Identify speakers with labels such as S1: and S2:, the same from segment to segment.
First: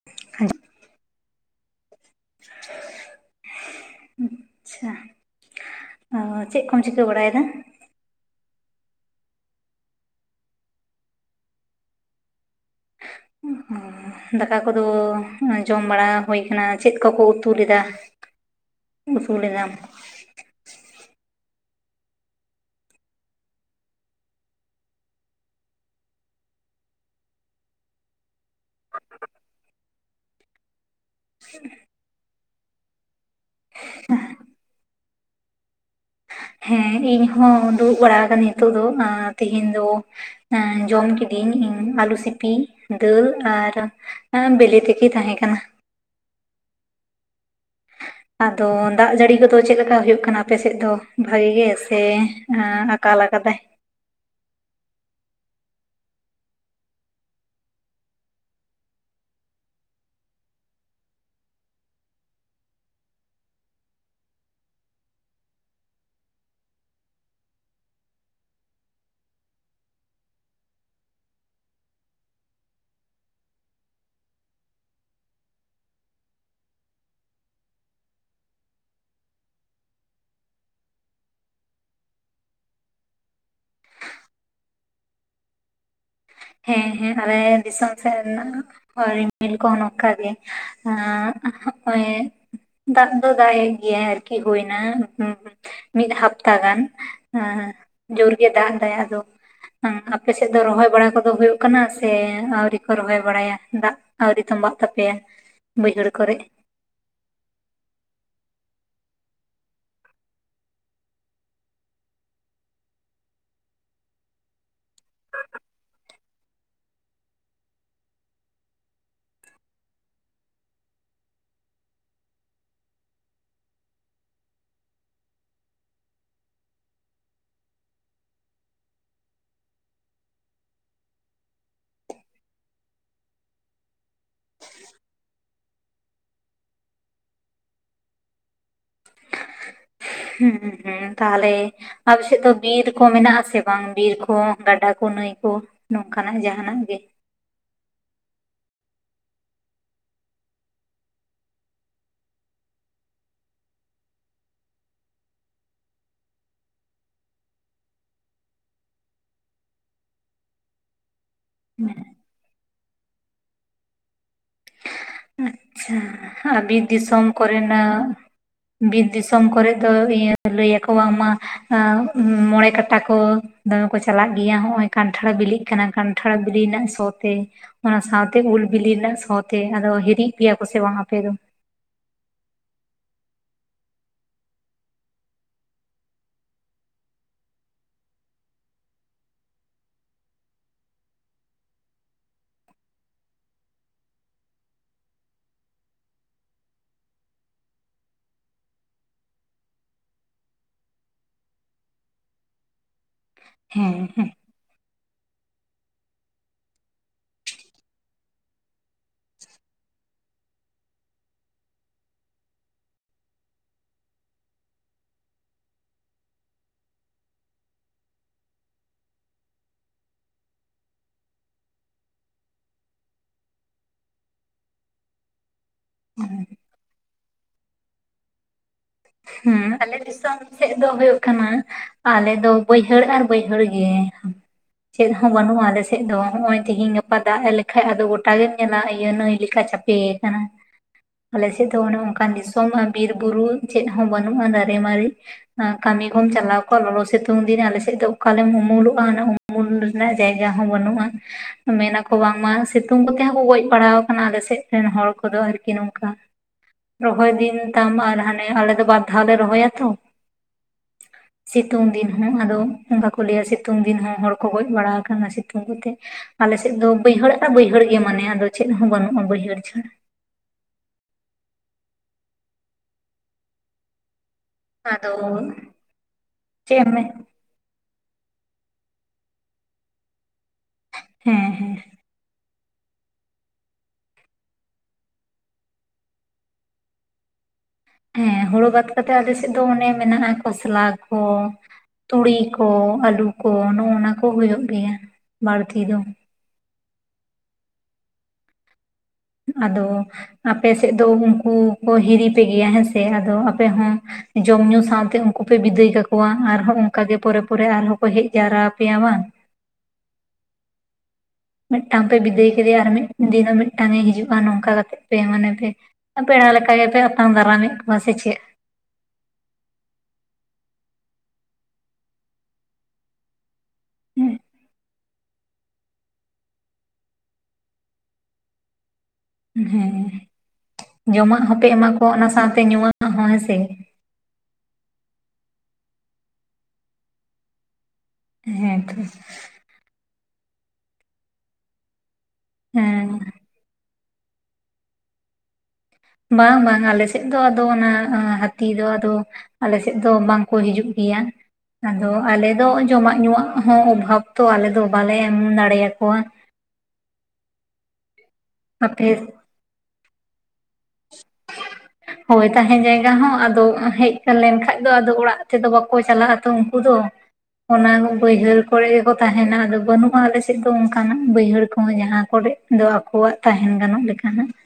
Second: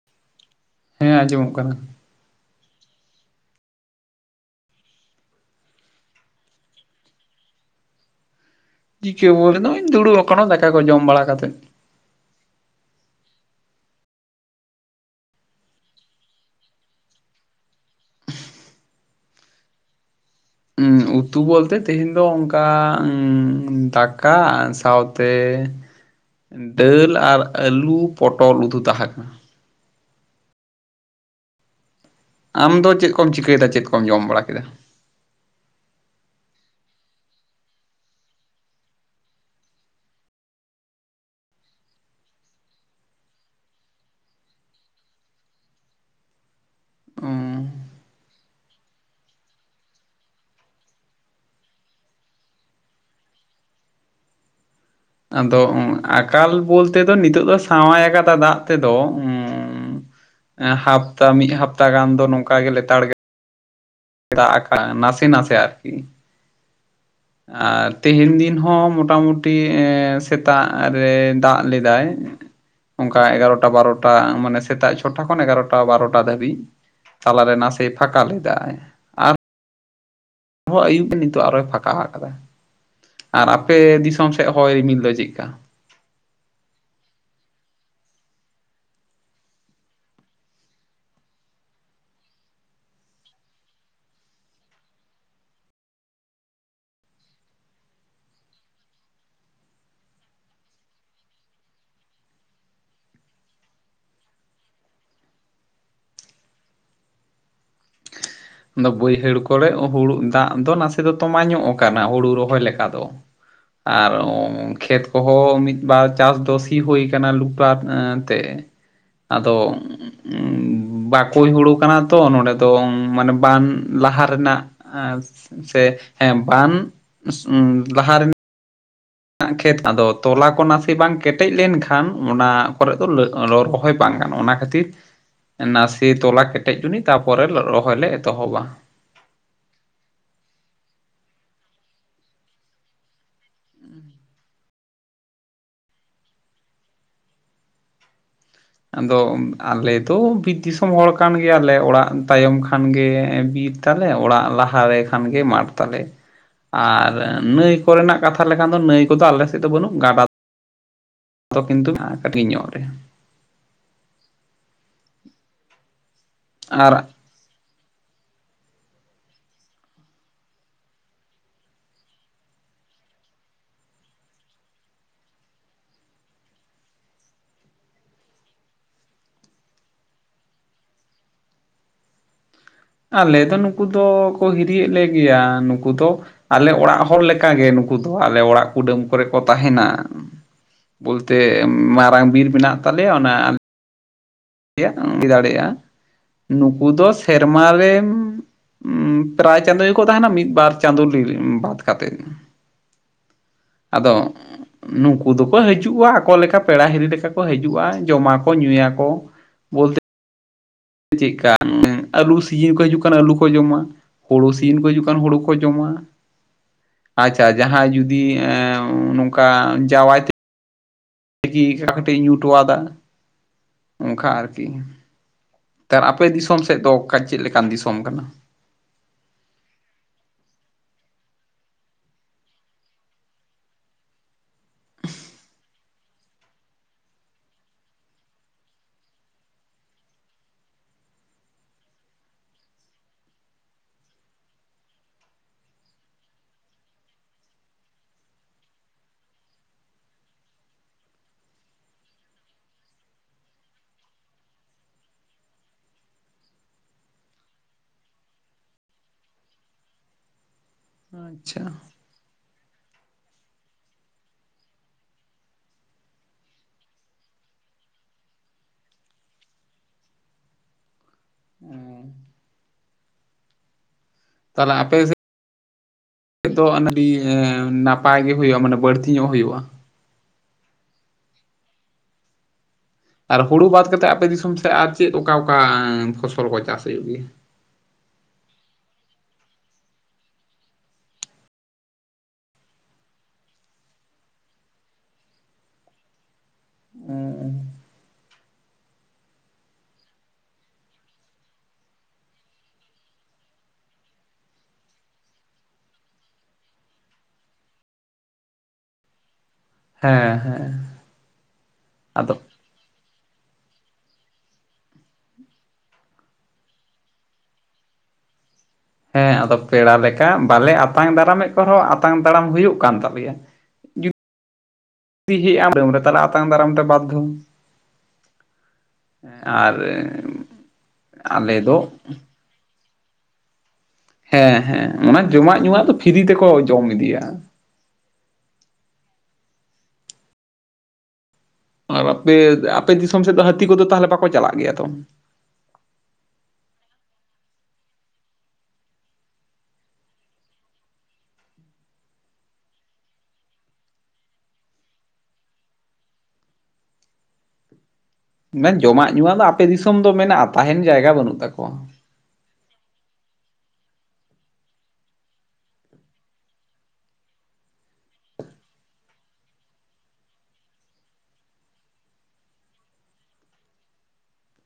S1: [inaudible]
S2: ᱦᱮᱸ ᱟᱸᱡᱚᱢᱚᱜ ᱠᱟᱱᱟ ᱾
S1: [inaudible] ᱟᱪᱪᱷᱟ ᱪᱮᱫ ᱠᱚᱢ ᱪᱤᱠᱟᱹ ᱵᱟᱲᱟᱭᱮᱫᱟ?
S2: ᱪᱤᱠᱟᱹ ᱵᱚᱞᱮ ᱫᱚᱧ ᱫᱩᱲᱩᱵ ᱟᱠᱟᱱᱟ ᱫᱟᱠᱟ ᱠᱚ ᱡᱚᱢ ᱵᱟᱲᱟ ᱠᱟᱛᱮᱫ ᱾
S1: ᱦᱩᱸ ᱦᱩᱸ ᱾ ᱫᱟᱠᱟ ᱠᱚᱫᱚ ᱡᱚᱢ ᱵᱟᱲᱟ ᱦᱩᱭ ᱟᱠᱟᱱᱟ ᱪᱮᱫ ᱠᱚᱠᱚ ᱩᱛᱩ ᱞᱮᱫᱟ? ᱟᱹᱥᱩᱞ ᱞᱮ ᱫᱟᱢ ᱾
S2: ᱩᱛᱩ ᱵᱚᱞᱛᱮ ᱛᱮᱦᱮᱧ ᱫᱚ ᱚᱱᱠᱟ ᱫᱟᱠᱟ ᱥᱟᱶᱛᱮ ᱫᱟᱹᱞ ᱟᱨ ᱟᱹᱞᱩ ᱯᱚᱴᱚᱞ ᱩᱛᱩ ᱛᱟᱦᱮᱸ ᱠᱟᱱᱟ᱾
S1: ᱦᱩᱸ ᱾
S2: ᱟᱢ ᱫᱚ ᱪᱮᱫ ᱠᱚᱢ ᱪᱤᱠᱟᱹᱭᱮᱫᱟ ᱪᱮᱫ ᱠᱚᱢ ᱡᱚᱢ ᱵᱟᱲᱟ ᱠᱮᱫᱟ?
S1: ᱦᱮᱸ ᱤᱧᱦᱚ ᱫᱩᱲᱩᱵ ᱵᱟᱲᱟ ᱟᱠᱟᱱᱤᱧ ᱱᱤᱛᱚᱜ ᱫᱚ ᱛᱤᱦᱤᱧ ᱫᱚ ᱡᱚᱢ ᱠᱤᱫᱟᱹᱧ ᱟᱹᱞᱩ ᱥᱤᱯᱤ ᱫᱟᱹᱞ ᱟᱨ ᱵᱤᱞᱮ ᱛᱤᱠᱤ ᱛᱟᱦᱮᱸ ᱠᱟᱱᱟ᱾ ᱟᱫᱚ ᱫᱟᱜ ᱡᱟᱹᱲᱤ ᱠᱚᱫᱚ ᱪᱮᱫ ᱞᱮᱠᱟ ᱦᱩᱭᱩᱜ ᱠᱟᱱᱟ ᱟᱯᱮᱥᱮᱫ ᱫᱚ ᱵᱷᱟᱜᱤ ᱜᱮ ᱥᱮ ᱟᱠᱟᱞ ᱟᱠᱟᱫᱟᱭ?
S2: ᱟᱫᱚ ᱟᱠᱟᱞ ᱵᱚᱞᱛᱮ ᱫᱚ ᱱᱤᱛᱳᱜ ᱫᱚ ᱥᱟᱶᱟᱭ ᱟᱠᱟᱫᱟ ᱫᱟᱜ ᱛᱮᱫᱚ ᱩᱸ ᱦᱟᱯᱛᱟ ᱢᱤᱫ ᱦᱟᱯᱛᱟ ᱜᱟᱱ ᱫᱚ ᱱᱚᱝᱠᱟ ᱜᱮ ᱞᱮᱛᱟᱲ ᱜᱮ ᱫᱟᱜ ᱟᱠᱟ-ᱟ ᱱᱟᱥᱮ ᱱᱟᱥᱮ ᱟᱨᱠᱤ᱾ ᱟᱨ ᱛᱮᱦᱮᱧ ᱫᱤᱱ ᱦᱚᱸ ᱢᱳᱴᱟᱢᱩᱴᱤ ᱮᱻ ᱥᱮᱛᱟᱜ ᱨᱮ ᱫᱟᱜ ᱞᱮᱫᱟᱭ᱾ ᱚᱱᱠᱟ ᱮᱜᱟᱨᱚᱴᱟ ᱵᱟᱨᱚᱴᱟ ᱢᱟᱱᱮ ᱥᱮᱛᱟᱜ ᱪᱷᱚᱴᱟ ᱠᱷᱚᱱ ᱮᱜᱟᱨᱚᱴᱟ ᱵᱟᱨᱚᱴᱟ ᱫᱷᱟᱹᱵᱤᱡ᱾ ᱛᱟᱞᱟᱨᱮ ᱱᱟᱥᱮᱭ ᱯᱷᱟᱠᱟ ᱞᱮᱫᱟᱭ ᱟᱨ ᱟᱨᱦᱚᱸ ᱟᱹᱭᱩᱵ ᱱᱤᱛᱚᱜ ᱟᱨᱚᱭ ᱯᱷᱟᱸᱠᱟ ᱟᱠᱟᱫᱟ᱾ ᱟᱨ ᱟᱯᱮ ᱫᱤᱥᱚᱢ ᱥᱮᱫ ᱦᱚᱭ ᱨᱤᱢᱤᱞ ᱫᱚ ᱪᱮᱜ ᱠᱟ?
S1: ᱦᱮᱸ ᱦᱮᱸ ᱟᱞᱮ ᱫᱤᱥᱚᱢ ᱥᱮᱫ ᱨᱮᱱᱟᱜ ᱦᱚᱭ ᱨᱤᱢᱤᱞ ᱠᱚ ᱱᱚᱝᱠᱟ ᱜᱮ ᱫᱟᱜ ᱫᱚ ᱫᱟᱜ ᱮᱫ ᱜᱮᱭᱟᱭ ᱟᱨᱠᱤ ᱦᱩᱭᱱᱟ ᱢᱤᱫ ᱦᱟᱯᱛᱟ ᱜᱟᱱ ᱡᱳᱨᱜᱮ ᱫᱟᱜ ᱮᱫᱟᱭ ᱟᱫᱚ ᱟᱯᱮ ᱥᱮᱫ ᱫᱚ ᱨᱚᱦᱚᱭ ᱵᱟᱲᱟ ᱠᱚ ᱦᱩᱭᱩᱜ ᱠᱟᱱᱟ ᱥᱮ ᱟᱣᱨᱤ ᱠᱚ ᱨᱚᱦᱚᱭ ᱵᱟᱲᱟᱭᱟ ᱫᱟᱜ ᱟᱣᱨᱤ ᱛᱚᱸᱵᱟᱜ ᱛᱟᱯᱮᱭᱟ? ᱵᱟᱹᱭᱦᱟᱹᱲ ᱠᱚᱨᱮᱜ᱾
S2: ᱟᱫᱚ ᱵᱟᱹᱭᱦᱟᱹᱲ ᱠᱚᱨᱮᱜ ᱦᱩᱲᱩ ᱫᱟᱜ ᱫᱚ ᱱᱟᱥᱮ ᱫᱚ ᱛᱚᱢᱟ ᱧᱚᱜ ᱠᱟᱱᱟ ᱦᱩᱲᱩ ᱨᱚᱦᱚᱭ ᱞᱮᱠᱟ ᱫᱚ᱾ ᱟᱨ ᱠᱷᱮᱛ ᱠᱚᱦᱚᱸ ᱢᱤᱫᱵᱟᱨ ᱪᱟᱥ ᱫᱚ ᱥᱤ ᱦᱩᱭ ᱠᱟᱱᱟ ᱞᱩᱴᱟᱨ ᱛᱮ᱾ ᱟᱫᱚ ᱵᱟᱠᱚᱭ ᱦᱩᱲᱩ ᱠᱟᱱᱟ ᱛᱚ ᱱᱚᱰᱮ ᱫᱚ ᱢᱟᱱᱮ ᱵᱟᱱ ᱞᱟᱦᱟ ᱨᱮᱱᱟᱜ ᱥᱮ ᱦᱮᱸ ᱵᱟᱱ ᱞᱟᱦᱟ ᱨᱮᱱᱟᱜ ᱠᱷᱮᱛ ᱟᱫᱚ ᱛᱚᱞᱟ ᱠᱚ ᱱᱟᱥᱮ ᱵᱟᱝ ᱠᱮᱴᱮᱡ ᱞᱮᱱᱠᱷᱟᱱ ᱚᱱᱟ ᱠᱚᱨᱮ ᱫᱚ ᱨᱚᱦᱚᱭ ᱵᱟᱝ ᱜᱟᱱᱚᱜ ᱚᱱᱟ ᱠᱷᱟᱹᱛᱤᱨ ᱱᱟᱥᱮ ᱛᱚᱞᱟ ᱠᱮᱴᱮᱡ ᱪᱚᱱᱤᱡ ᱛᱟᱨᱯᱚᱨᱮ ᱨᱚᱦᱚᱭ ᱞᱮ ᱮᱛᱚᱦᱚᱵᱟ᱾
S1: ᱦᱩᱸ ᱦᱩᱸ ᱛᱟᱦᱞᱮ ᱟᱯᱮ ᱥᱮᱫ ᱫᱚ ᱵᱤᱨ ᱠᱚ ᱢᱮᱱᱟᱜ ᱟᱥᱮ ᱵᱟᱝ ᱵᱤᱨ ᱠᱚ ᱜᱟᱰᱟ ᱠᱚ ᱱᱟᱹᱭ ᱠᱚ? ᱱᱚᱝᱠᱟᱱᱟᱜ ᱡᱟᱦᱱᱟᱜ ᱜᱮ᱾
S2: ᱟᱫᱚ ᱟᱞᱮ ᱫᱚ ᱵᱤᱨ ᱫᱤᱥᱚᱢ ᱦᱚᱲ ᱠᱟᱱ ᱜᱮᱭᱟᱞᱮ ᱚᱲᱟᱜ ᱛᱟᱭᱚᱢ ᱠᱷᱟᱱᱜᱮ ᱵᱤᱨ ᱛᱟᱞᱮ ᱚᱲᱟᱜ ᱞᱟᱦᱟᱨᱮ ᱠᱷᱟᱱ ᱜᱮ ᱢᱟᱴᱷ ᱛᱟᱞᱮ᱾ ᱟᱨ ᱱᱟᱹᱭ ᱠᱚᱨᱮᱱᱟᱜ ᱠᱟᱛᱷᱟ ᱞᱮᱠᱷᱟᱱ ᱫᱚ ᱱᱟᱹᱭ ᱠᱚᱫᱚ ᱟᱞ ᱥᱮᱫ ᱫᱚ ᱵᱟᱹᱱᱩᱜ ᱜᱟᱰᱟ᱾ ᱛᱚ ᱠᱤᱱᱛᱩ ᱦᱮᱱᱟᱜ [unintelligible] ᱧᱚᱜ ᱨᱮ᱾
S1: ᱟᱪᱪᱷᱟ ᱟᱵᱤ
S2: ᱟᱨ
S1: ᱫᱤᱥᱚᱢ ᱠᱚᱨᱮᱱᱟᱜ ᱵᱤᱨ ᱫᱤᱥᱚᱢ ᱠᱚᱨᱮ ᱫᱚ ᱤᱭᱟᱹ ᱞᱟᱹᱭ ᱟᱠᱚ ᱵᱟᱝ ᱢᱟ ᱢᱚᱬᱮ ᱠᱟᱴᱟ ᱠᱚ ᱫᱚᱢᱮ ᱠᱚ ᱪᱟᱞᱟᱜ ᱜᱮᱭᱟ ᱦᱚᱜᱼᱚᱭ ᱠᱟᱱᱴᱷᱟᱲ ᱵᱤᱞᱤᱜ ᱠᱟᱱᱟ ᱠᱟᱱᱴᱷᱟᱲ ᱵᱤᱞᱤ ᱨᱮᱱᱟᱜ ᱥᱚ ᱛᱮ᱾ ᱚᱱᱟ ᱥᱟᱶᱛᱮ ᱩᱞ ᱵᱤᱞᱤ ᱨᱮᱱᱟᱜ ᱥᱟᱶᱛᱮ ᱟᱫᱚ ᱦᱤᱨᱤᱜ ᱯᱮᱭᱟ ᱠᱚ ᱥᱮ ᱵᱟᱝ ᱟᱯᱮ ᱫᱚ?
S2: ᱟᱞᱮ ᱫᱚ ᱱᱩᱠᱩ ᱫᱚ ᱠᱚ ᱦᱤᱨᱤᱭᱮᱫ ᱞᱮᱜᱮᱭᱟ ᱱᱩᱠᱩ ᱫᱚ ᱟᱞᱮ ᱚᱲᱟᱜ ᱦᱚᱲ ᱞᱮᱠᱟᱜᱮ ᱱᱩᱠᱩ ᱫᱚ ᱟᱞᱮ ᱚᱲᱟᱜ ᱠᱩᱰᱟᱹᱢ ᱠᱚᱨᱮ ᱠᱚ ᱛᱟᱦᱮᱱᱟ᱾ ᱵᱚᱞᱛᱮ ᱢᱟᱨᱟᱝ ᱵᱤᱨ ᱢᱮᱱᱟᱜ ᱛᱟᱞᱮᱭᱟ ᱚᱱᱟ ᱫᱟᱲᱮᱭᱟᱜᱼᱟ ᱱᱩᱠᱩ ᱫᱚ ᱥᱮᱨᱢᱟ ᱨᱮ ᱯᱨᱟᱭ ᱪᱟᱸᱫᱚ ᱜᱮᱠᱚ ᱛᱟᱦᱮᱱᱟ ᱢᱤᱫ ᱵᱟᱨ ᱪᱟᱸᱫᱳ ᱵᱟᱫ ᱠᱟᱛᱮᱫ᱾
S1: [inaudible] ᱦᱮᱸ
S2: ᱟᱫᱚ
S1: ᱦᱮᱸ
S2: ᱱᱩᱠᱩ ᱫᱚᱠᱚ ᱦᱤᱡᱩᱜᱼᱟ ᱟᱠᱚ ᱞᱮᱠᱟ ᱯᱮᱲᱟ ᱦᱤᱨᱤ ᱞᱮᱠᱟ ᱠᱚ ᱦᱤᱡᱩᱜᱼᱟ ᱡᱚᱢᱟ ᱠᱚ ᱧᱩᱭᱟᱠᱚ᱾ ᱵᱚᱞᱛᱮ ᱪᱮᱫᱠᱟ ᱟᱹᱞᱩ ᱥᱤᱡᱤᱱ ᱠᱚ ᱦᱤᱡᱩᱜ ᱠᱟᱱᱟ ᱟᱹᱞᱩ ᱠᱚ ᱡᱚᱢᱟ᱾ ᱦᱳᱲᱳ ᱥᱤᱡᱤᱱ ᱠᱚ ᱦᱤᱡᱩᱜ ᱠᱷᱟᱱ ᱦᱳᱲᱳ ᱠᱚ ᱡᱚᱢᱟ᱾ ᱟᱪᱪᱷᱟ ᱡᱟᱦᱟᱭ ᱡᱩᱫᱤ ᱮ ᱱᱚᱝᱠᱟ ᱡᱟᱶᱟᱭ ᱛᱮ ᱠᱤ ᱠᱟᱴᱤᱡ ᱧᱩᱸ ᱴᱩᱣᱟᱫᱟ ᱚᱱᱠᱟ ᱟᱨᱠᱤ᱾ ᱛᱚ ᱟᱯᱮ ᱫᱤᱥᱚᱢ ᱥᱮᱫ ᱫᱚ ᱚᱠᱟ ᱪᱮᱫ ᱞᱮᱠᱟᱱ ᱫᱤᱥᱚᱢ ᱠᱟᱱᱟ?
S1: ᱦᱩᱸ ᱟᱞᱮ ᱫᱤᱥᱚᱢ ᱥᱮᱫ ᱫᱚ ᱦᱩᱭᱩᱜ ᱠᱟᱱᱟ ᱟᱞᱮ ᱫᱚ ᱵᱟᱹᱭᱦᱟᱹᱲ ᱟᱨ ᱵᱟᱹᱭᱦᱟᱹᱲ ᱜᱮ᱾ ᱪᱮᱫ ᱦᱚᱸ ᱵᱟᱹᱱᱩᱜᱼᱟ ᱟᱞᱮ ᱥᱮᱫ ᱫᱚ ᱱᱚᱜ-ᱚᱭ ᱛᱤᱦᱤᱧ ᱜᱟᱯᱟ ᱫᱟᱜ ᱞᱮᱠᱷᱟᱡ ᱟᱫᱚ ᱜᱚᱴᱟᱜ ᱜᱮᱢ ᱧᱮᱞᱟ ᱤᱭᱟᱹ ᱱᱟᱹᱭ ᱞᱮᱠᱟ ᱪᱟᱯᱮ ᱯᱮ ᱠᱟᱱᱟ ᱟᱞᱮ ᱥᱮᱫ ᱫᱚ ᱚᱱᱮ ᱚᱱᱠᱟᱱ ᱫᱤᱥᱚᱢ ᱵᱤᱨ ᱵᱩᱨᱩ ᱪᱮᱫ ᱦᱚᱸ ᱵᱟᱹᱱᱩᱜᱼᱟ ᱫᱟᱨᱮ ᱢᱟᱨᱮ᱾ ᱠᱟᱹᱢᱤ ᱠᱚᱢ ᱪᱟᱞᱟᱣ ᱠᱚᱜᱼᱟ ᱞᱚᱞᱚ ᱥᱤᱛᱩᱝ ᱫᱤᱱ ᱟᱞᱮ ᱥᱮᱫ ᱫᱚ ᱚᱠᱟᱨᱮᱢ ᱩᱢᱩᱞᱚᱜᱼᱟ ᱩᱢᱩᱞ ᱨᱮᱱᱟᱜ ᱡᱟᱭᱜᱟ ᱦᱚᱸ ᱵᱟᱹᱱᱩᱜᱼᱟ᱾ ᱢᱮᱱᱟᱠᱚ ᱵᱟᱝᱢᱟ ᱥᱤᱛᱩᱝ ᱠᱚᱛᱮ ᱦᱚᱸᱠᱚ ᱜᱚᱡ ᱵᱟᱲᱟᱣ ᱠᱟᱱᱟ ᱟᱞᱮ ᱥᱮᱫ ᱨᱮᱱ ᱦᱚᱲ ᱠᱚᱫᱚ ᱟᱨᱠᱤ ᱱᱚᱝᱠᱟ᱾ ᱨᱚᱦᱚᱭ ᱫᱤᱱ ᱛᱟᱢ ᱟᱨ ᱟᱞᱮ ᱫᱚ ᱵᱟᱨ ᱫᱷᱟᱣ ᱞᱮ ᱨᱚᱦᱚᱭᱟ ᱛᱷᱚ
S2: ᱟᱪᱪᱷᱟ
S1: ᱥᱤᱛᱩᱝ ᱫᱤᱱ ᱦᱚᱸ ᱟᱫᱚ ᱚᱱᱠᱟ ᱠᱚ ᱞᱟᱹᱭᱟ ᱥᱤᱛᱩᱝ ᱫᱤᱱ ᱦᱚᱸ ᱦᱚᱲ ᱠᱚ ᱜᱚᱡ ᱵᱟᱲᱟ ᱟᱠᱟᱱᱟ ᱥᱤᱛᱩᱝ ᱠᱚᱛᱮ ᱟᱞᱮᱥᱮᱫ ᱫᱚ ᱵᱟᱹᱭᱦᱟᱹᱲ ᱟᱨ ᱵᱟᱹᱭᱦᱟᱹᱲ ᱜᱮ ᱢᱟᱱᱮ ᱟᱫᱚ ᱪᱮᱫ ᱦᱚᱸ ᱵᱟᱱᱩᱜᱼᱟ ᱵᱟᱹᱭᱦᱟᱹᱲ ᱪᱷᱟᱲᱟ
S2: ᱛᱟᱦᱚᱞᱮ ᱟᱯᱮ
S1: ᱟᱫᱚ
S2: ᱫᱚ
S1: ᱪᱮᱫ ᱮᱢ
S2: ᱟᱹᱰᱤ
S1: ᱢᱮᱱ
S2: ᱱᱟᱯᱟᱭ ᱜᱮ ᱦᱩᱭᱩᱜᱼᱟ ᱢᱟᱱᱮ ᱵᱟᱹᱲᱛᱤ ᱧᱚᱜ ᱦᱩᱭᱩᱜᱼᱟ ᱾
S1: ᱦᱮᱸ ᱦᱮᱸ
S2: ᱟᱨ ᱦᱩᱲᱩ ᱵᱟᱫ ᱠᱟᱛᱮᱫ ᱟᱯᱮ ᱫᱤᱥᱚᱢ ᱥᱮᱫ ᱟᱨ ᱪᱮᱫ ᱚᱠᱟ ᱚᱠᱟ ᱯᱷᱚᱥᱚᱞ ᱠᱚ ᱪᱟᱥ ᱦᱩᱭᱩᱜ ᱜᱮᱭᱟ
S1: ᱦᱮᱸ ᱦᱩᱲᱩ ᱵᱟᱫ ᱠᱟᱛᱮᱜ ᱟᱞᱮ ᱥᱮᱫ ᱫᱚ ᱚᱱᱮ ᱢᱮᱱᱟᱜᱼᱟ ᱠᱷᱚᱥᱞᱟ ᱠᱚ ᱛᱩᱲᱤ ᱠᱚ ᱟᱹᱞᱩ ᱠᱚ ᱱᱚᱜᱱᱟ ᱠᱚ ᱦᱩᱭᱩᱜ ᱜᱮᱭᱟ ᱵᱟᱲᱛᱤ ᱫᱚ
S2: [inaudible]
S1: ᱟᱫᱚ ᱟᱯᱮ ᱥᱮᱫ ᱫᱚ ᱩᱱᱠᱩ ᱠᱚ ᱦᱤᱨᱤᱯᱮ ᱜᱮᱭᱟ ᱦᱮᱸᱥᱮ ᱟᱫᱚ ᱟᱯᱮ ᱦᱚᱸ ᱡᱚᱢ ᱧᱩ ᱥᱟᱶᱛᱮ ᱩᱱᱠᱩ ᱯᱮ ᱵᱤᱫᱟᱹᱭ ᱠᱟᱠᱚᱣᱟ ᱟᱨᱦᱚᱸ ᱚᱱᱠᱟᱜ ᱜᱮ ᱯᱚᱨᱮ ᱯᱚᱨᱮ ᱟᱨᱦᱚᱸ ᱠᱚ ᱦᱮᱡ ᱡᱟᱣᱨᱟᱣᱟ ᱯᱮᱭᱟ ᱵᱟᱝ
S2: ᱦᱮᱸ ᱦᱮᱸ
S1: ᱢᱤᱫᱴᱟᱝ ᱯᱮ
S2: ᱟᱫᱚ
S1: ᱵᱤᱫᱟᱹᱭ ᱠᱮᱫᱮᱭᱟ ᱟᱨ ᱢᱤᱫ ᱫᱤᱱ ᱦᱚᱸ ᱢᱤᱫᱴᱟᱝ ᱮ ᱦᱤᱡᱩᱜᱼᱟ ᱱᱚᱝᱠᱟ ᱠᱟᱛᱮᱜ ᱯᱮ ᱢᱟᱱᱮ ᱯᱮ ᱯᱮᱲᱟ ᱞᱮᱠᱟ ᱜᱮᱯᱮ ᱟᱛᱟᱝ ᱫᱟᱨᱟᱢ ᱢᱮᱫ ᱠᱚᱣᱟ ᱥᱮ ᱪᱮᱫ
S2: ᱦᱮᱸ ᱟᱫᱚ ᱯᱮᱲᱟ ᱞᱮᱠᱟ ᱵᱟᱞᱮ ᱟᱛᱟᱝ ᱫᱟᱨᱟᱢᱮᱫ ᱠᱚ ᱨᱮᱦᱚᱸ ᱟᱛᱟᱝ ᱫᱟᱨᱟᱢ ᱦᱩᱭᱩᱜ ᱠᱟᱱ ᱛᱟᱞᱮᱭᱟ [unintelligible] ᱟᱛᱟᱝ ᱫᱟᱨᱟᱢ ᱛᱮ ᱵᱟᱫᱫᱷᱚ ᱟᱨ
S1: ᱦᱮᱸ ᱡᱚᱢᱟᱜ
S2: ᱟᱞᱮ
S1: ᱦᱚᱸᱯᱮ ᱮᱢᱟ
S2: ᱫᱚ
S1: ᱠᱚᱣᱟ ᱚᱱᱟ ᱥᱟᱶᱛᱮ ᱧᱩᱣᱟᱜ ᱦᱚᱸ ᱦᱮᱸᱥᱮ
S2: ᱦᱮᱸ ᱦᱮᱸ ᱚᱱᱟ ᱡᱚᱢᱟᱜ ᱧᱩᱣᱟᱜ ᱫᱚ ᱯᱷᱤᱨᱤ ᱛᱮᱠᱚ ᱡᱚᱢ ᱤᱫᱤᱭᱟ ᱾
S1: ᱦᱮᱸᱛᱚ
S2: ᱟᱨ ᱟᱯᱮ ᱟᱯᱮ
S1: ᱦᱮᱸ
S2: ᱫᱤᱥᱚᱢ ᱥᱮᱫ ᱫᱚ ᱦᱟᱹᱛᱤ ᱠᱚᱫᱚ ᱛᱟᱦᱚᱞᱮ ᱵᱟᱠᱚ ᱪᱟᱞᱟᱜ ᱜᱮᱭᱟ ᱛᱚ
S1: ᱵᱟᱝ ᱵᱟᱝ ᱟᱞᱮᱥᱮᱫ ᱫᱚ ᱟᱫᱚ ᱚᱱᱟ ᱦᱟᱛᱤ ᱫᱚ ᱟᱫᱚ ᱟᱞᱮ ᱥᱮᱫ ᱫᱚ ᱵᱟᱝᱠᱚ ᱦᱤᱡᱩᱜ ᱜᱮᱭᱟ ᱟᱫᱚ ᱟᱞᱮ ᱫᱚ ᱡᱚᱢᱟᱜ ᱧᱩᱣᱟᱜ ᱦᱚᱸ ᱚᱵᱷᱟᱵᱽ ᱛᱚ ᱟᱞᱮ ᱫᱚ ᱵᱟᱞᱮ ᱮᱢ ᱫᱟᱲᱮᱭᱟ ᱠᱚᱣᱟ
S2: ᱢᱮᱱ ᱡᱚᱢᱟᱜ
S1: ᱟᱯᱮ
S2: ᱧᱩᱣᱟᱜ ᱫᱚ ᱟᱯᱮ ᱫᱤᱥᱚᱢ ᱫᱚ ᱢᱮᱱᱟᱜᱼᱟ ᱛᱟᱦᱮᱱ ᱡᱟᱭᱜᱟ ᱵᱟᱹᱱᱩᱜ ᱛᱟᱠᱚᱣᱟ
S1: ᱦᱳᱭ ᱛᱟᱦᱮᱸ ᱡᱟᱭᱜᱟ ᱦᱚᱸ ᱟᱫᱚ ᱦᱮᱡ ᱞᱮᱱᱠᱷᱟᱱ ᱫᱚ ᱚᱲᱟᱜ ᱛᱮᱫᱚ ᱵᱟᱠᱚ ᱪᱟᱞᱟᱜ-ᱟ ᱛᱚ ᱩᱱᱠᱩ ᱫᱚ ᱚᱱᱟ ᱵᱟᱹᱭᱦᱟᱹᱲ ᱠᱚᱨᱮ ᱜᱮᱠᱚ ᱛᱟᱦᱮᱱᱟ ᱟᱫᱚ ᱵᱟᱹᱱᱩᱜᱼᱟ ᱟᱞᱮᱥᱮᱫ ᱫᱚ ᱚᱱᱠᱟᱱᱟᱜ ᱵᱟᱹᱭᱦᱟᱹᱲ ᱠᱚᱦᱚᱸ ᱡᱟᱦᱟᱸ ᱠᱚᱨᱮ ᱫᱚ ᱟᱠᱚᱣᱟᱜ ᱛᱟᱦᱮᱱ ᱜᱟᱱᱚᱜ ᱞᱮᱠᱟᱱᱟᱜ ᱾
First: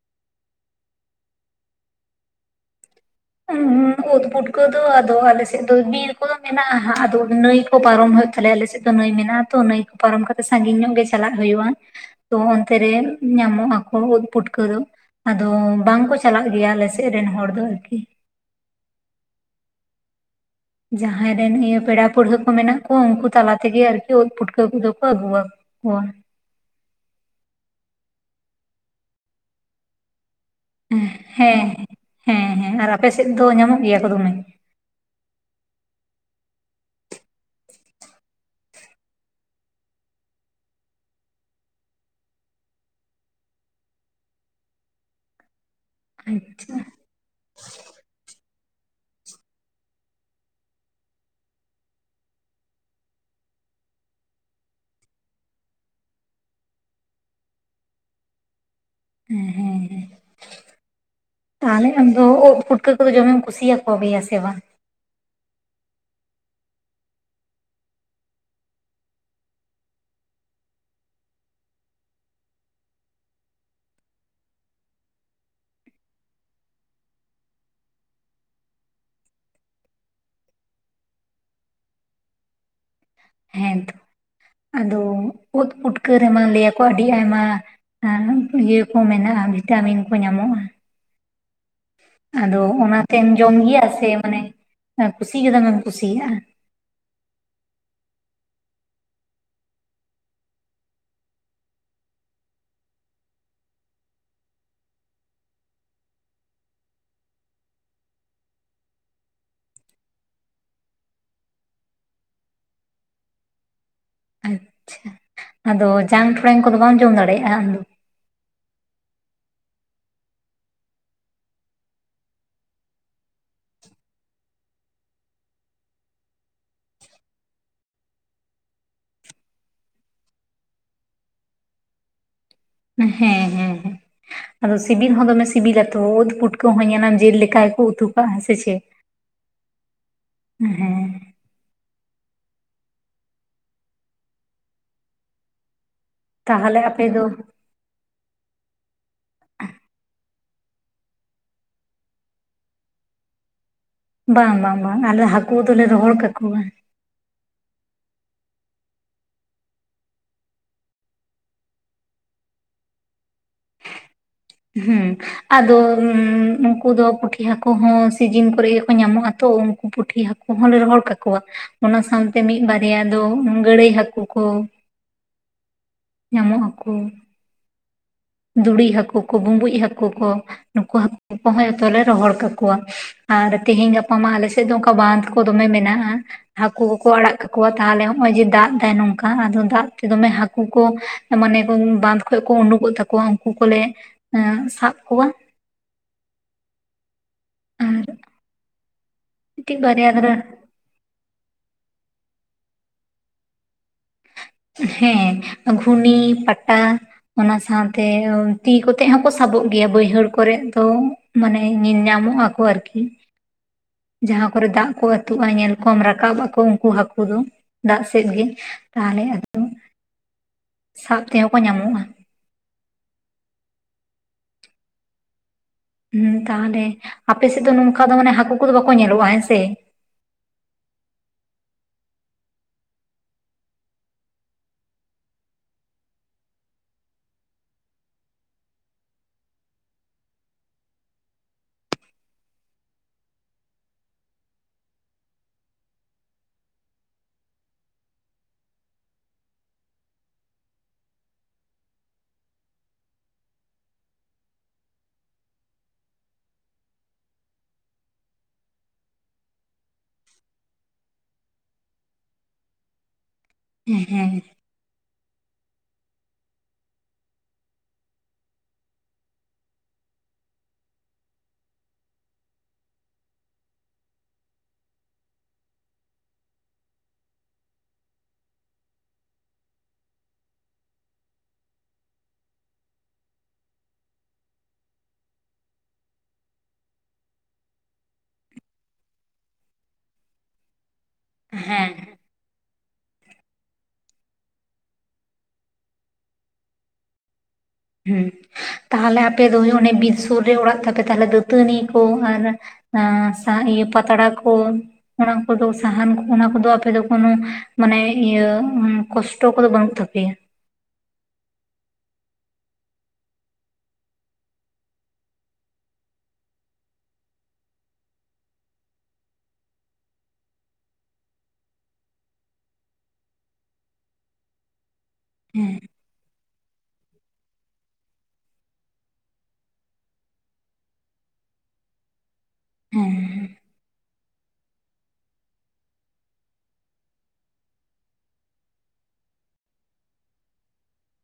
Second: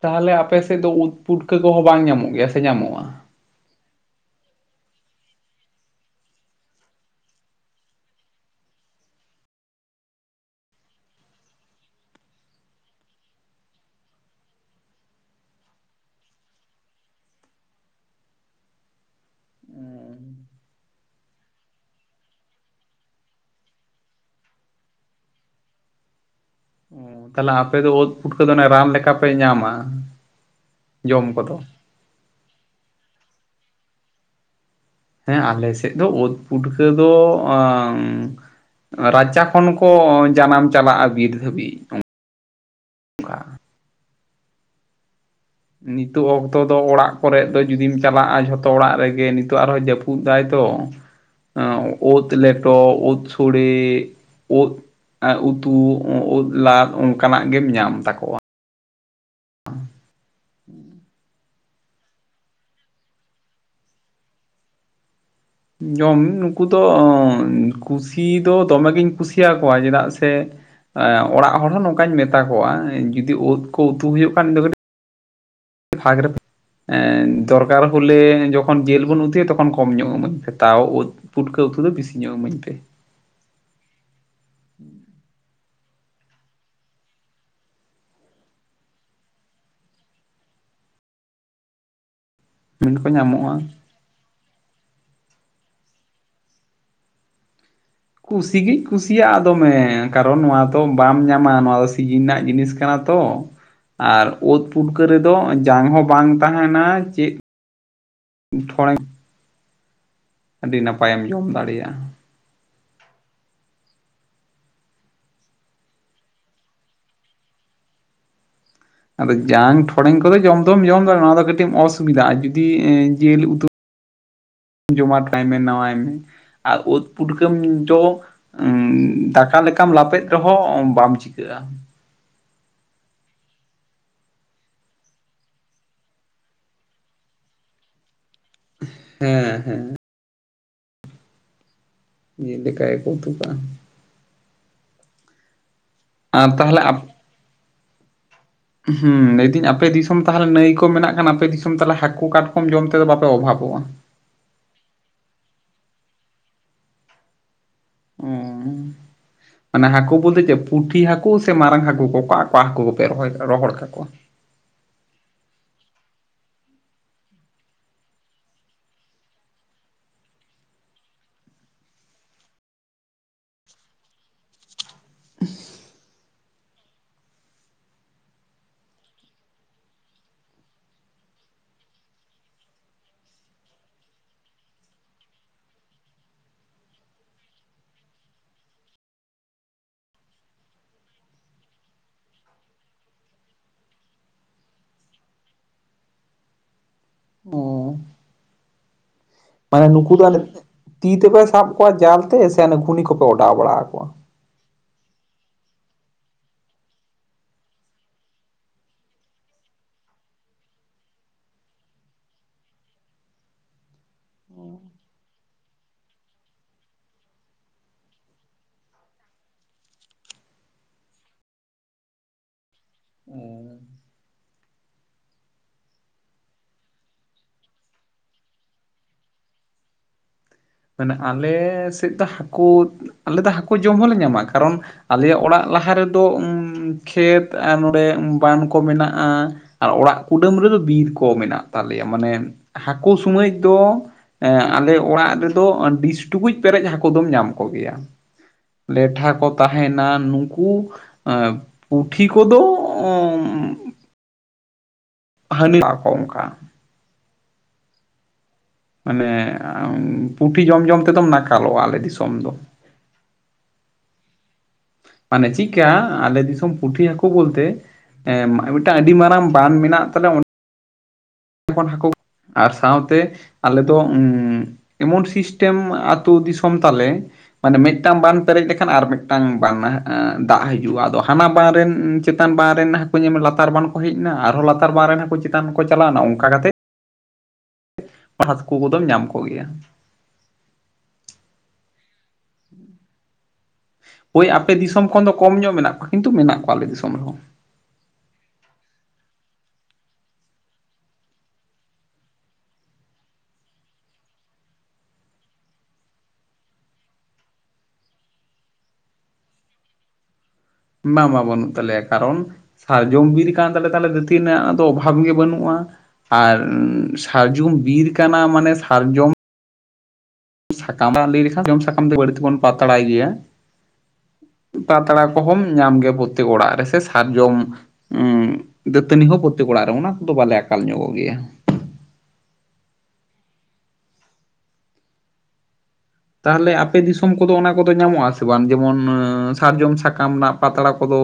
S2: ᱛᱟᱦᱟᱞᱮ ᱟᱯᱮ ᱥᱮᱫ ᱫᱚ ᱳᱫ ᱯᱩᱴᱠᱟᱹ ᱠᱚᱦᱚᱸ ᱵᱟᱝ ᱧᱟᱢᱚᱜ ᱜᱮᱭᱟ ᱥᱮ ᱧᱟᱢᱚᱜᱼᱟ
S1: [unintelligible] ᱳᱫ ᱯᱩᱴᱠᱟᱹ ᱫᱚ ᱟᱫᱚ ᱟᱞᱮᱥᱮᱫ ᱫᱚ ᱵᱤᱨ ᱠᱚᱫᱚ ᱢᱮᱱᱟᱜᱼᱟ ᱦᱟᱸᱜ ᱟᱫᱚ ᱱᱟᱹᱭ ᱠᱚ ᱯᱟᱨᱚᱢ ᱦᱳᱭᱳᱜ ᱛᱟᱞᱮᱭᱟ ᱟᱞᱮᱥᱮᱫ ᱫᱚ ᱱᱟᱹᱭ ᱢᱮᱱᱟᱜᱼᱟ ᱛᱚ ᱱᱟᱹᱭ ᱠᱚ ᱯᱟᱨᱚᱢ ᱠᱟᱛᱮᱜ ᱥᱟᱺᱜᱤᱧ ᱧᱚᱜ ᱜᱮ ᱪᱟᱞᱟᱜ ᱦᱳᱭᱳᱜᱼᱟ ᱛᱚ ᱚᱱᱛᱮ ᱨᱮ ᱧᱟᱢᱚᱜ ᱟᱠᱚ ᱳᱫ ᱯᱩᱴᱠᱟᱹ ᱫᱚ ᱟᱫᱚ ᱵᱟᱝᱠᱚ ᱪᱟᱞᱟᱜ ᱜᱮᱭᱟ ᱟᱞᱮᱥᱮᱫ ᱨᱮᱱ ᱦᱚᱲ ᱫᱚ ᱟᱹᱨᱠᱤ ᱡᱟᱦᱟᱸᱭ ᱨᱮᱱ ᱤᱭᱟᱹ ᱯᱮᱲᱟ ᱯᱟᱹᱲᱦᱟᱹ ᱠᱚ ᱢᱮᱱᱟᱜ ᱠᱚᱣᱟ ᱩᱝᱠᱩ ᱛᱟᱞᱟ ᱛᱮᱜᱮ ᱟᱨᱠᱤ ᱳᱫ ᱯᱩᱴᱠᱟᱹ ᱠᱚᱫᱚ ᱠᱚ ᱟᱹᱜᱩᱣᱟ ᱠᱚᱣᱟ
S2: ᱛᱟᱦᱞᱮ ᱟᱯᱮ ᱫᱚ ᱳᱫ ᱯᱩᱴᱠᱟᱹ ᱫᱚ ᱟᱱᱮ ᱨᱟᱱ ᱞᱮᱠᱟᱯᱮ ᱧᱟᱢᱟ ᱡᱚᱢ ᱠᱚᱫᱚ
S1: ᱦᱮᱸ ᱦᱮᱸ ᱦᱮᱸ ᱟᱨ ᱟᱯᱮᱥᱮᱫ ᱫᱚ ᱧᱟᱢᱚᱜ ᱜᱮᱭᱟ ᱠᱚ ᱫᱚᱢᱮ
S2: ᱦᱮᱸ ᱟᱞᱮ ᱥᱮᱫ ᱫᱚ ᱳᱫ ᱯᱩᱴᱠᱟᱹ ᱫᱚ ᱨᱟᱪᱟ ᱠᱷᱚᱱ ᱠᱚ ᱡᱟᱱᱟᱢ ᱪᱟᱞᱟᱜᱼᱟ ᱵᱤᱨ ᱫᱷᱟᱹᱵᱤᱡ ᱚᱱᱠᱟ ᱱᱤᱛᱚᱜ ᱚᱠᱛᱚ
S1: ᱟᱪᱪᱷᱟ
S2: ᱫᱚ ᱚᱲᱟᱜ ᱠᱚᱨᱮᱫ ᱫᱚ ᱡᱩᱫᱤᱢ ᱪᱟᱞᱟᱜᱼᱟ ᱡᱷᱚᱛᱚ ᱚᱲᱟᱜ ᱨᱮᱜᱮ ᱱᱤᱛᱚᱜ ᱟᱨᱦᱚᱸ ᱡᱟᱹᱯᱩᱫ ᱫᱟᱭ ᱛᱚ ᱳᱫ ᱞᱮᱴᱚ ᱳᱫ ᱥᱳᱲᱮ ᱳᱫ ᱩᱛᱩ ᱳᱫ ᱞᱟᱫ ᱚᱱᱠᱟᱱᱟᱜ ᱜᱮᱢ ᱧᱟᱢ ᱛᱟᱠᱚᱣᱟ
S1: ᱦᱮᱸ ᱦᱮᱸ ᱦᱮᱸ᱾
S2: ᱦᱩᱸ ᱾
S1: ᱛᱟᱦᱚᱞᱮ ᱟᱢᱫᱚ ᱳᱫ ᱯᱩᱴᱠᱟᱹ ᱠᱚᱫᱚ ᱡᱚᱢᱮᱢ ᱠᱩᱥᱤᱭᱟᱠᱚ ᱜᱮᱭᱟ ᱥᱮ ᱵᱟᱝ?
S2: ᱡᱚᱢ ᱱᱩᱠᱩ ᱫᱚ ᱠᱩᱥᱤ ᱫᱚ ᱫᱚᱢᱮ ᱜᱤᱧ ᱠᱩᱥᱤᱭᱟᱠᱚᱣᱟ ᱪᱮᱫᱟᱜ ᱥᱮ ᱚᱲᱟᱜ ᱦᱚᱲ ᱦᱚᱸ ᱱᱚᱝᱠᱟᱧ ᱢᱮᱛᱟ ᱠᱚᱣᱟ ᱡᱩᱫᱤ ᱳᱫ ᱠᱚ ᱩᱛᱩ ᱦᱳᱭᱳᱜ ᱠᱷᱟᱱ ᱤᱧᱫᱚ ᱠᱟᱹᱴᱤᱡ [inaudible] ᱵᱷᱟᱜᱽ ᱨᱮ ᱫᱚᱨᱠᱟᱨ ᱦᱳᱞᱮ ᱡᱚᱠᱷᱚᱱ ᱡᱮᱞ ᱵᱚᱱ ᱩᱛᱩᱭᱟ ᱛᱚᱠᱷᱚᱱ ᱠᱚᱢ ᱧᱚᱜ ᱮᱢᱟᱹᱧ ᱯᱮ ᱛᱟᱣ ᱳᱫ ᱯᱩᱴᱠᱟᱹ ᱩᱛᱩ ᱫᱚ ᱵᱤᱥᱤ ᱧᱚᱜ ᱤᱢᱟᱹᱧ ᱯᱮ᱾
S1: ᱦᱮᱸᱛᱚ ᱟᱫᱚ ᱩᱫ ᱯᱩᱴᱠᱟᱹ ᱨᱮᱢᱟ ᱞᱟᱹᱭᱟᱠᱚ ᱟᱹᱰᱤ ᱟᱭᱢᱟ ᱟᱨ ᱤᱭᱟᱹ ᱠᱚ ᱢᱮᱱᱟᱜᱼᱟ ᱵᱷᱤᱴᱟᱢᱤᱱ ᱠᱚ ᱧᱟᱢᱚᱜᱼᱟ᱾ ᱟᱫᱚ
S2: ᱢᱮᱱ ᱠᱚ
S1: ᱚᱱᱟᱛᱮᱢ
S2: ᱧᱟᱢᱚᱜᱼᱟ
S1: ᱡᱚᱢ ᱜᱮᱭᱟ ᱥᱮ ᱢᱟᱱᱮ ᱠᱩᱥᱤ ᱜᱮ ᱫᱚᱢᱮᱢ ᱠᱩᱥᱤᱭᱟᱜᱼᱟ?
S2: ᱠᱩᱥᱤᱜᱤᱧ ᱠᱩᱥᱤᱭᱟᱜᱼᱟ ᱫᱚᱢᱮ ᱠᱟᱨᱚᱱ ᱱᱚᱣᱟ ᱛᱚ ᱵᱟᱢ ᱧᱟᱢᱟ ᱱᱚᱣᱟ ᱫᱚ ᱥᱤᱡᱤᱱ ᱨᱮᱱᱟᱜ ᱡᱤᱱᱤᱥ ᱠᱟᱱᱟ᱾ ᱛᱚ ᱟᱨ ᱳᱫ ᱯᱩᱴᱠᱟᱹ ᱨᱮᱫᱚ ᱡᱟᱝ ᱦᱚᱸ ᱵᱟᱝ ᱛᱟᱦᱮᱱᱟ ᱪᱮᱜ ᱴᱷᱚᱲᱮᱝ, ᱟᱹᱰᱤ ᱱᱟᱯᱟᱭᱮᱢ ᱡᱚᱢ ᱫᱟᱲᱮᱭᱟᱜᱼᱟ᱾
S1: ᱟᱪᱪᱷᱟ ᱟᱫᱚ ᱡᱟᱝ ᱴᱷᱚᱲᱮᱝ ᱠᱚᱫᱚ ᱵᱟᱢ ᱡᱚᱢ ᱫᱟᱲᱮᱭᱟᱜᱼᱟ ᱟᱢᱫᱚ?
S2: ᱟᱫᱚ ᱡᱟᱝ ᱴᱷᱚᱲᱮᱝ ᱠᱚᱫᱚ ᱡᱚᱢ ᱫᱚᱢ ᱡᱚᱢ ᱫᱟᱲᱮᱭᱟᱜᱼᱟ [inaudible] ᱱᱚᱣᱟ ᱫᱚ ᱠᱟᱹᱴᱤᱡ ᱮᱢ ᱚᱥᱩᱵᱤᱫᱷᱟᱜᱼᱟ ᱡᱩᱫᱤ ᱮᱸ ᱡᱤᱞ ᱩᱛᱩ ᱡᱚᱢᱟ ᱠᱟᱭ ᱢᱮ ᱱᱟᱣᱟᱭ ᱢᱮ ᱟᱨ ᱳᱫ ᱯᱩᱴᱠᱟᱹᱢ ᱡᱚ ᱚᱻ ᱫᱟᱠᱟ ᱞᱮᱠᱟᱢ ᱞᱟᱯᱮᱫ ᱨᱮᱦᱚᱸ ᱵᱟᱢ ᱪᱤᱠᱟᱹᱜᱼᱟ᱾
S1: ᱦᱮᱸ ᱦᱮᱸ ᱦᱮᱸ᱾ ᱟᱫᱚ ᱥᱤᱵᱤᱞ ᱦᱚᱸ ᱫᱚᱢᱮ ᱥᱤᱵᱤᱞᱟᱛᱚ ᱳᱫ ᱯᱩᱴᱠᱟᱹ ᱦᱚᱸ ᱧᱮᱞᱟᱢ ᱡᱮᱞ ᱞᱮᱠᱟ ᱜᱮᱠᱚ ᱩᱛᱩ ᱠᱟᱜᱼᱟ [inaudible] ᱥᱮ ᱪᱮᱫ
S2: ᱦᱮᱸ ᱦᱮᱸ
S1: ᱦᱮᱸ᱾
S2: ᱡᱮᱞ ᱞᱮᱠᱟ ᱜᱮᱠᱚ ᱩᱛᱩ ᱠᱟᱜᱼᱟ᱾ ᱟᱨ
S1: ᱛᱟᱦᱟᱞᱮ
S2: ᱛᱟᱦᱚᱞᱮ
S1: ᱟᱯᱮᱫᱚ
S2: ᱦᱩᱸ ᱞᱟᱹᱭᱫᱟᱹᱧ ᱟᱯᱮ ᱫᱤᱥᱚᱢ ᱛᱟᱦᱚᱞᱮ ᱱᱟᱹᱭ ᱠᱚ ᱢᱮᱱᱟᱜ ᱠᱷᱟᱱ ᱟᱯᱮ ᱫᱤᱥᱚᱢ ᱛᱟᱦᱚᱞᱮ ᱦᱟᱠᱳ, ᱠᱟᱴᱠᱚᱢ ᱡᱚᱢ ᱛᱮᱫᱚ ᱵᱟᱯᱮ ᱚᱵᱷᱟᱵᱚᱜᱼᱟ?
S1: ᱵᱟᱝ ᱵᱟᱝ ᱵᱟᱝ ᱟᱞᱮ ᱦᱟᱠᱳ ᱫᱚᱞᱮ ᱨᱚᱦᱚᱲ ᱠᱟᱠᱚᱣᱟ᱾
S2: ᱚᱻ ᱢᱟᱱᱮ ᱦᱟᱠᱳ ᱵᱳᱞᱛᱮ ᱪᱮᱫ ᱯᱩᱴᱷᱤ ᱦᱟᱠᱳ ᱥᱮ ᱢᱟᱨᱟᱝ ᱦᱟᱠᱳ ᱠᱚ ᱚᱠᱟ ᱚᱠᱟ ᱦᱟᱠᱳ ᱠᱚᱯᱮ ᱨᱚᱦᱚᱭ, ᱨᱚᱦᱚᱲ ᱠᱟᱠᱚᱣᱟ?
S1: ᱦᱩᱸ᱾ ᱟᱫᱚ ᱩᱝᱠᱩ ᱫᱚ ᱯᱩᱴᱷᱤ ᱦᱟᱠᱳ ᱦᱚᱸ ᱥᱤᱡᱤᱱ ᱠᱚᱨᱮᱜ ᱜᱮᱠᱚ ᱧᱟᱢᱚᱜᱼᱟ ᱛᱚ ᱩᱱᱠᱩ ᱯᱩᱴᱷᱤ ᱦᱟᱠᱳ ᱠᱚᱦᱚᱸ ᱞᱮ ᱨᱚᱦᱚᱲ ᱠᱟᱠᱚᱣᱟ ᱚᱱᱟ ᱥᱟᱶᱛᱮ ᱢᱤᱫ ᱵᱟᱨᱭᱟ ᱫᱚ ᱜᱟᱹᱲᱟᱹᱭ ᱦᱟᱠᱳ ᱠᱚ᱾
S2: ᱩᱸᱦ᱾
S1: ᱧᱟᱢᱚᱜ ᱟᱠᱚ᱾ ᱫᱩᱲᱤ ᱦᱟᱠᱳ ᱠᱚ ᱵᱩᱸᱵᱩᱡ ᱦᱟᱠᱳ ᱠᱚ ᱱᱩᱠᱩ ᱦᱟᱠᱳ ᱠᱚᱦᱚᱸ ᱡᱚᱛᱚ ᱞᱮ ᱨᱚᱦᱚᱲ ᱠᱟᱠᱚᱣᱟ᱾ ᱟᱨ ᱛᱮᱦᱮᱧ ᱜᱟᱯᱟ ᱢᱟ ᱟᱞᱮ ᱥᱮᱫ ᱫᱚ ᱚᱱᱠᱟ ᱵᱟᱸᱫᱷ ᱠᱚ ᱫᱚᱢᱮ ᱢᱮᱱᱟᱜᱼᱟ᱾ ᱦᱟᱹᱠᱩ ᱠᱚᱠᱚ ᱟᱲᱟᱜ ᱠᱟᱠᱚᱣᱟ ᱛᱟᱦᱟᱞᱮ ᱱᱚᱭ ᱡᱮ ᱫᱟᱜ ᱫᱟᱭ ᱱᱚᱝᱠᱟ ᱟᱫᱚ ᱫᱟᱜ ᱛᱮ ᱫᱚᱢᱮ ᱦᱟᱹᱠᱩ ᱠᱚ ᱢᱟᱱᱮ ᱵᱟᱸᱫᱽ ᱠᱷᱚᱡ ᱠᱚ ᱩᱰᱩᱠᱚᱜ ᱛᱟᱠᱚᱣᱟ ᱩᱱᱠᱩ ᱠᱚᱞᱮ ᱥᱟᱵ ᱠᱚᱣᱟ᱾
S2: ᱚ
S1: ᱟᱨ ᱢᱤᱫᱴᱤᱡ
S2: ᱢᱟᱱᱮ
S1: ᱵᱟᱨᱭᱟ
S2: ᱱᱩᱠᱩ ᱫᱚ
S1: ᱫᱷᱟᱨᱟ
S2: ᱟᱞᱮ, ᱛᱤ ᱛᱮᱯᱮ ᱥᱟᱵ ᱠᱚᱣᱟ ᱡᱟᱞ ᱛᱮ ᱜᱷᱩᱱᱤ ᱠᱚᱯᱮ ᱚᱰᱟᱣ ᱵᱟᱲᱟ ᱟᱠᱚᱣᱟ?
S1: ᱦᱮᱸ ᱜᱷᱩᱱᱤ, ᱯᱟᱴᱟ ᱚᱱᱟ ᱥᱟᱶᱛᱮ ᱛᱤ ᱠᱚᱛᱮ ᱦᱚᱸᱠᱚ ᱥᱟᱵᱚᱜ ᱜᱮᱭᱟ ᱵᱟᱹᱭᱦᱟᱹᱲ ᱠᱚᱨᱮ ᱛᱚ᱾ ᱢᱟᱱᱮ ᱧᱮᱞ ᱧᱟᱢᱚᱜ ᱟᱠᱚ ᱟᱨᱠᱤ᱾ ᱡᱟᱦᱟᱸ ᱠᱚᱨᱮ ᱫᱟᱜ ᱠᱚ ᱟᱹᱛᱩᱜᱼᱟ ᱧᱮᱞ ᱠᱚᱢ ᱨᱟᱠᱟᱵ ᱟᱠᱚ ᱩᱱᱠᱩ ᱦᱟᱹᱠᱩ ᱫᱚ ᱫᱟᱜ ᱥᱮᱫ ᱜᱮ᱾ ᱛᱟᱦᱚᱞᱮ ᱟᱫᱚ ᱥᱟᱵ ᱛᱮᱦᱚᱸ ᱠᱚ ᱧᱟᱢᱚᱜᱼᱟ᱾
S2: ᱚᱻ
S1: ᱦᱩᱸ ᱛᱟᱦᱚᱞᱮ ᱟᱯᱮ ᱥᱮᱫ ᱫᱚ ᱱᱚᱝᱠᱟ ᱫᱚ ᱢᱟᱱᱮ ᱦᱟᱹᱠᱩ ᱠᱚᱫᱚ ᱵᱟᱠᱚ ᱧᱮᱞᱚᱜᱼᱟ ᱦᱮᱸ ᱥᱮ?
S2: ᱢᱟᱱᱮ ᱟᱞᱮ ᱥᱮᱫ ᱫᱚ ᱦᱟᱹᱠᱩ ᱟᱞᱮ ᱫᱚ ᱦᱟᱹᱠᱩ ᱡᱚᱢ ᱦᱚᱸᱞᱮ ᱧᱟᱢᱟ ᱠᱟᱨᱚᱱ ᱟᱞᱮᱭᱟᱜ ᱚᱲᱟᱜ ᱞᱟᱦᱟ ᱨᱮᱫᱚ ᱩᱸ ᱠᱷᱮᱛ ᱟᱨ ᱱᱚᱰᱮ ᱵᱟᱱ ᱠᱚ ᱢᱮᱱᱟᱜᱼᱟ᱾ ᱟᱨ ᱚᱲᱟᱜ ᱠᱩᱰᱟᱹᱢ ᱨᱮᱫᱚ ᱵᱤᱨ ᱠᱚ ᱢᱮᱱᱟᱜ ᱛᱟᱞᱮᱭᱟ ᱢᱟᱱᱮ ᱦᱟᱹᱠᱩ ᱥᱩᱢᱟᱹᱡ ᱫᱚ ᱮᱸ ᱟᱞᱮ ᱚᱲᱟᱜ ᱨᱮ ᱫᱚ ᱰᱤᱥ ᱴᱩᱠᱩᱡ ᱯᱮᱨᱮᱡ ᱦᱟᱹᱠ ᱫᱚᱢ ᱧᱟᱢ ᱠᱚᱜᱮᱭᱟ᱾ ᱞᱮᱴᱷᱟ ᱠᱚ ᱛᱟᱦᱮᱱᱟ ᱱᱩᱠᱩ ᱮᱸ ᱯᱩᱴᱷᱤ ᱠᱚᱫᱚ ᱚᱸᱻ ᱦᱟᱹᱱᱤ [inaudible] ᱠᱚ ᱚᱱᱠᱟ᱾ ᱢᱟᱱᱮ ᱩᱸ ᱯᱩᱴᱷᱤ ᱡᱚᱢ ᱡᱚᱢ ᱛᱮᱫᱚᱢ ᱱᱟᱠᱟᱞᱚᱜᱼᱟ ᱟᱞᱮ ᱫᱤᱥᱚᱢ ᱫᱚ᱾
S1: ᱦᱮᱸ ᱦᱮᱸ᱾
S2: ᱢᱟᱱᱮ ᱪᱤᱫᱠᱟ, ᱟᱞᱮ ᱫᱤᱥᱚᱢ ᱯᱩᱴᱷᱤ ᱦᱟᱹᱠᱩ ᱵᱚᱞᱛᱮ ᱮᱸ ᱢᱮ ᱢᱤᱫᱴᱟᱝ ᱟᱹᱰᱤ ᱢᱟᱨᱟᱝ ᱵᱟᱱ ᱢᱮᱱᱟᱜ ᱛᱟᱞᱮᱭᱟ ᱚ [inaudible] ᱟᱨ ᱥᱟᱶᱛᱮ ᱟᱞᱮ ᱫᱚ ᱩᱸ ᱮᱢᱚᱱ ᱥᱤᱥᱴᱮᱢ ᱟᱹᱛᱩ ᱫᱤᱥᱚᱢ ᱛᱟᱞᱮ ᱢᱟᱱᱮ ᱢᱤᱫᱴᱟᱝ ᱵᱟᱱ ᱯᱮᱨᱮᱡ ᱞᱮᱠᱷᱟᱱ ᱟᱨ ᱢᱤᱫᱴᱟᱝ ᱵᱟᱱ ᱫᱟᱜ ᱦᱤᱡᱩᱜᱼᱟ ᱟᱫᱚ ᱦᱟᱱᱟ ᱵᱟᱱ ᱨᱮᱱ ᱩᱸ ᱪᱮᱛᱟᱱ ᱵᱟ ᱨᱮᱱ ᱦᱟᱹᱠᱩ ᱧᱮᱞᱢᱮ ᱞᱟᱛᱟᱨ ᱵᱟᱱ ᱠᱚ ᱦᱮᱡ ᱮᱱᱟ ᱟᱨᱦᱚᱸ ᱞᱟᱛᱟᱨ ᱵᱟᱨ ᱨᱮᱱ ᱦᱟᱹᱠᱩ ᱪᱮᱛᱟᱱ ᱠᱚ ᱪᱟᱞᱟᱣ ᱮᱱᱟ ᱚᱱᱠᱟ ᱠᱟᱛᱮ ᱦᱟᱛᱠᱩ ᱠᱚᱫᱚᱢ ᱧᱟᱢ ᱠᱚᱜᱮᱭᱟ᱾
S1: ᱦᱮᱸ ᱦᱮᱸ᱾
S2: ᱦᱳᱭ ᱟᱯᱮ ᱫᱤᱥᱚᱢ ᱠᱷᱚᱱ ᱫᱚ ᱠᱚᱢ ᱧᱚᱜ ᱢᱮᱱᱟᱜ ᱠᱚᱣᱟ ᱠᱤᱱᱛᱩ ᱢᱮᱱᱟᱜ ᱠᱚᱣᱟ ᱟᱞᱮ ᱫᱤᱥᱚᱢ ᱨᱮᱦᱚᱸ᱾
S1: ᱦᱩᱸ ᱛᱟᱦᱚᱞᱮ ᱟᱯᱮ ᱫᱚ ᱦᱩᱭᱩᱜ ᱚᱱᱮ ᱵᱤᱨ ᱥᱩᱨ ᱨᱮ ᱚᱲᱟᱜ ᱛᱟᱯᱮ ᱛᱟᱦᱞᱮ ᱫᱟᱹᱛᱟᱹᱱᱤ ᱠᱚ ᱟᱨ ᱟᱸ ᱥᱟ ᱤᱭᱟᱹ ᱯᱟᱛᱲᱟ ᱠᱚ ᱚᱱᱟ ᱠᱚᱫᱚ ᱥᱟᱦᱟᱱ ᱠᱚ ᱚᱱᱟ ᱠᱚᱫᱚ ᱟᱯᱮ ᱫᱚ ᱠᱳᱱᱚ ᱢᱟᱱᱮ ᱤᱭᱟᱹ ᱩᱸ ᱠᱚᱥᱴᱚ ᱠᱚᱫᱚ ᱵᱟᱹᱱᱩᱜ ᱛᱟᱯᱮᱭᱟ?
S2: ᱵᱟᱝ ᱵᱟ ᱵᱟᱹᱱᱩᱜ ᱛᱟᱞᱮᱭᱟ ᱠᱟᱨᱚᱱ ᱥᱟᱨᱡᱚᱢ ᱵᱤᱨ ᱠᱟᱱ ᱛᱟᱞᱮᱭᱟ ᱛᱟᱞᱦᱮ ᱫᱟᱹᱛᱟᱹᱱᱤ ᱨᱮᱱᱟᱜ ᱫᱚ ᱚᱵᱷᱟᱵᱽ ᱜᱮ ᱵᱟᱹᱱᱩᱜᱼᱟ᱾ ᱟᱨ ᱥᱟᱨᱡᱚᱢ ᱵᱤᱨ ᱠᱟᱱᱟ ᱢᱟᱱᱮ ᱥᱟᱨᱡᱚᱢ [inaudible] ᱞᱟᱹᱭ ᱞᱮᱠᱷᱟᱱ [inaudible] ᱵᱟᱹᱲᱛᱤ ᱵᱚᱱ ᱯᱟᱛᱲᱟᱭ ᱜᱮᱭᱟ, ᱯᱟᱛᱲᱟ ᱚᱦᱚᱢ
S1: ᱦᱮᱸ
S2: ᱧᱟᱢ ᱠᱮᱭᱟ ᱯᱨᱚᱛᱛᱮᱠ ᱚᱲᱟᱜ ᱨᱮ ᱥᱮ ᱥᱟᱨᱡᱚᱢ ᱩᱸ ᱫᱟᱹᱛᱟᱹᱱᱤ ᱦᱚᱸ ᱯᱨᱚᱛᱛᱮᱠ ᱚᱲᱟᱜ ᱨᱮ ᱚᱱᱟ ᱠᱚᱫᱚ ᱟᱠᱟᱞ ᱧᱚᱜᱚᱜ ᱜᱮᱭᱟ᱾
S1: ᱦᱮᱸ [inaudible]
S2: ᱛᱟᱦᱚᱞᱮ ᱟᱯᱮ ᱫᱤᱥᱚᱢ ᱠᱚᱫᱚ ᱚᱱᱟ ᱠᱚᱫᱚ ᱧᱟᱢᱚᱜ-ᱟ ᱥᱮ ᱵᱟᱝ ᱡᱮᱢᱚᱱ ᱮᱸ ᱥᱟᱨᱡᱚᱢ ᱥᱟᱠᱟᱢ ᱱᱟᱜ ᱯᱟᱛᱲᱟ ᱠᱚᱫᱚ?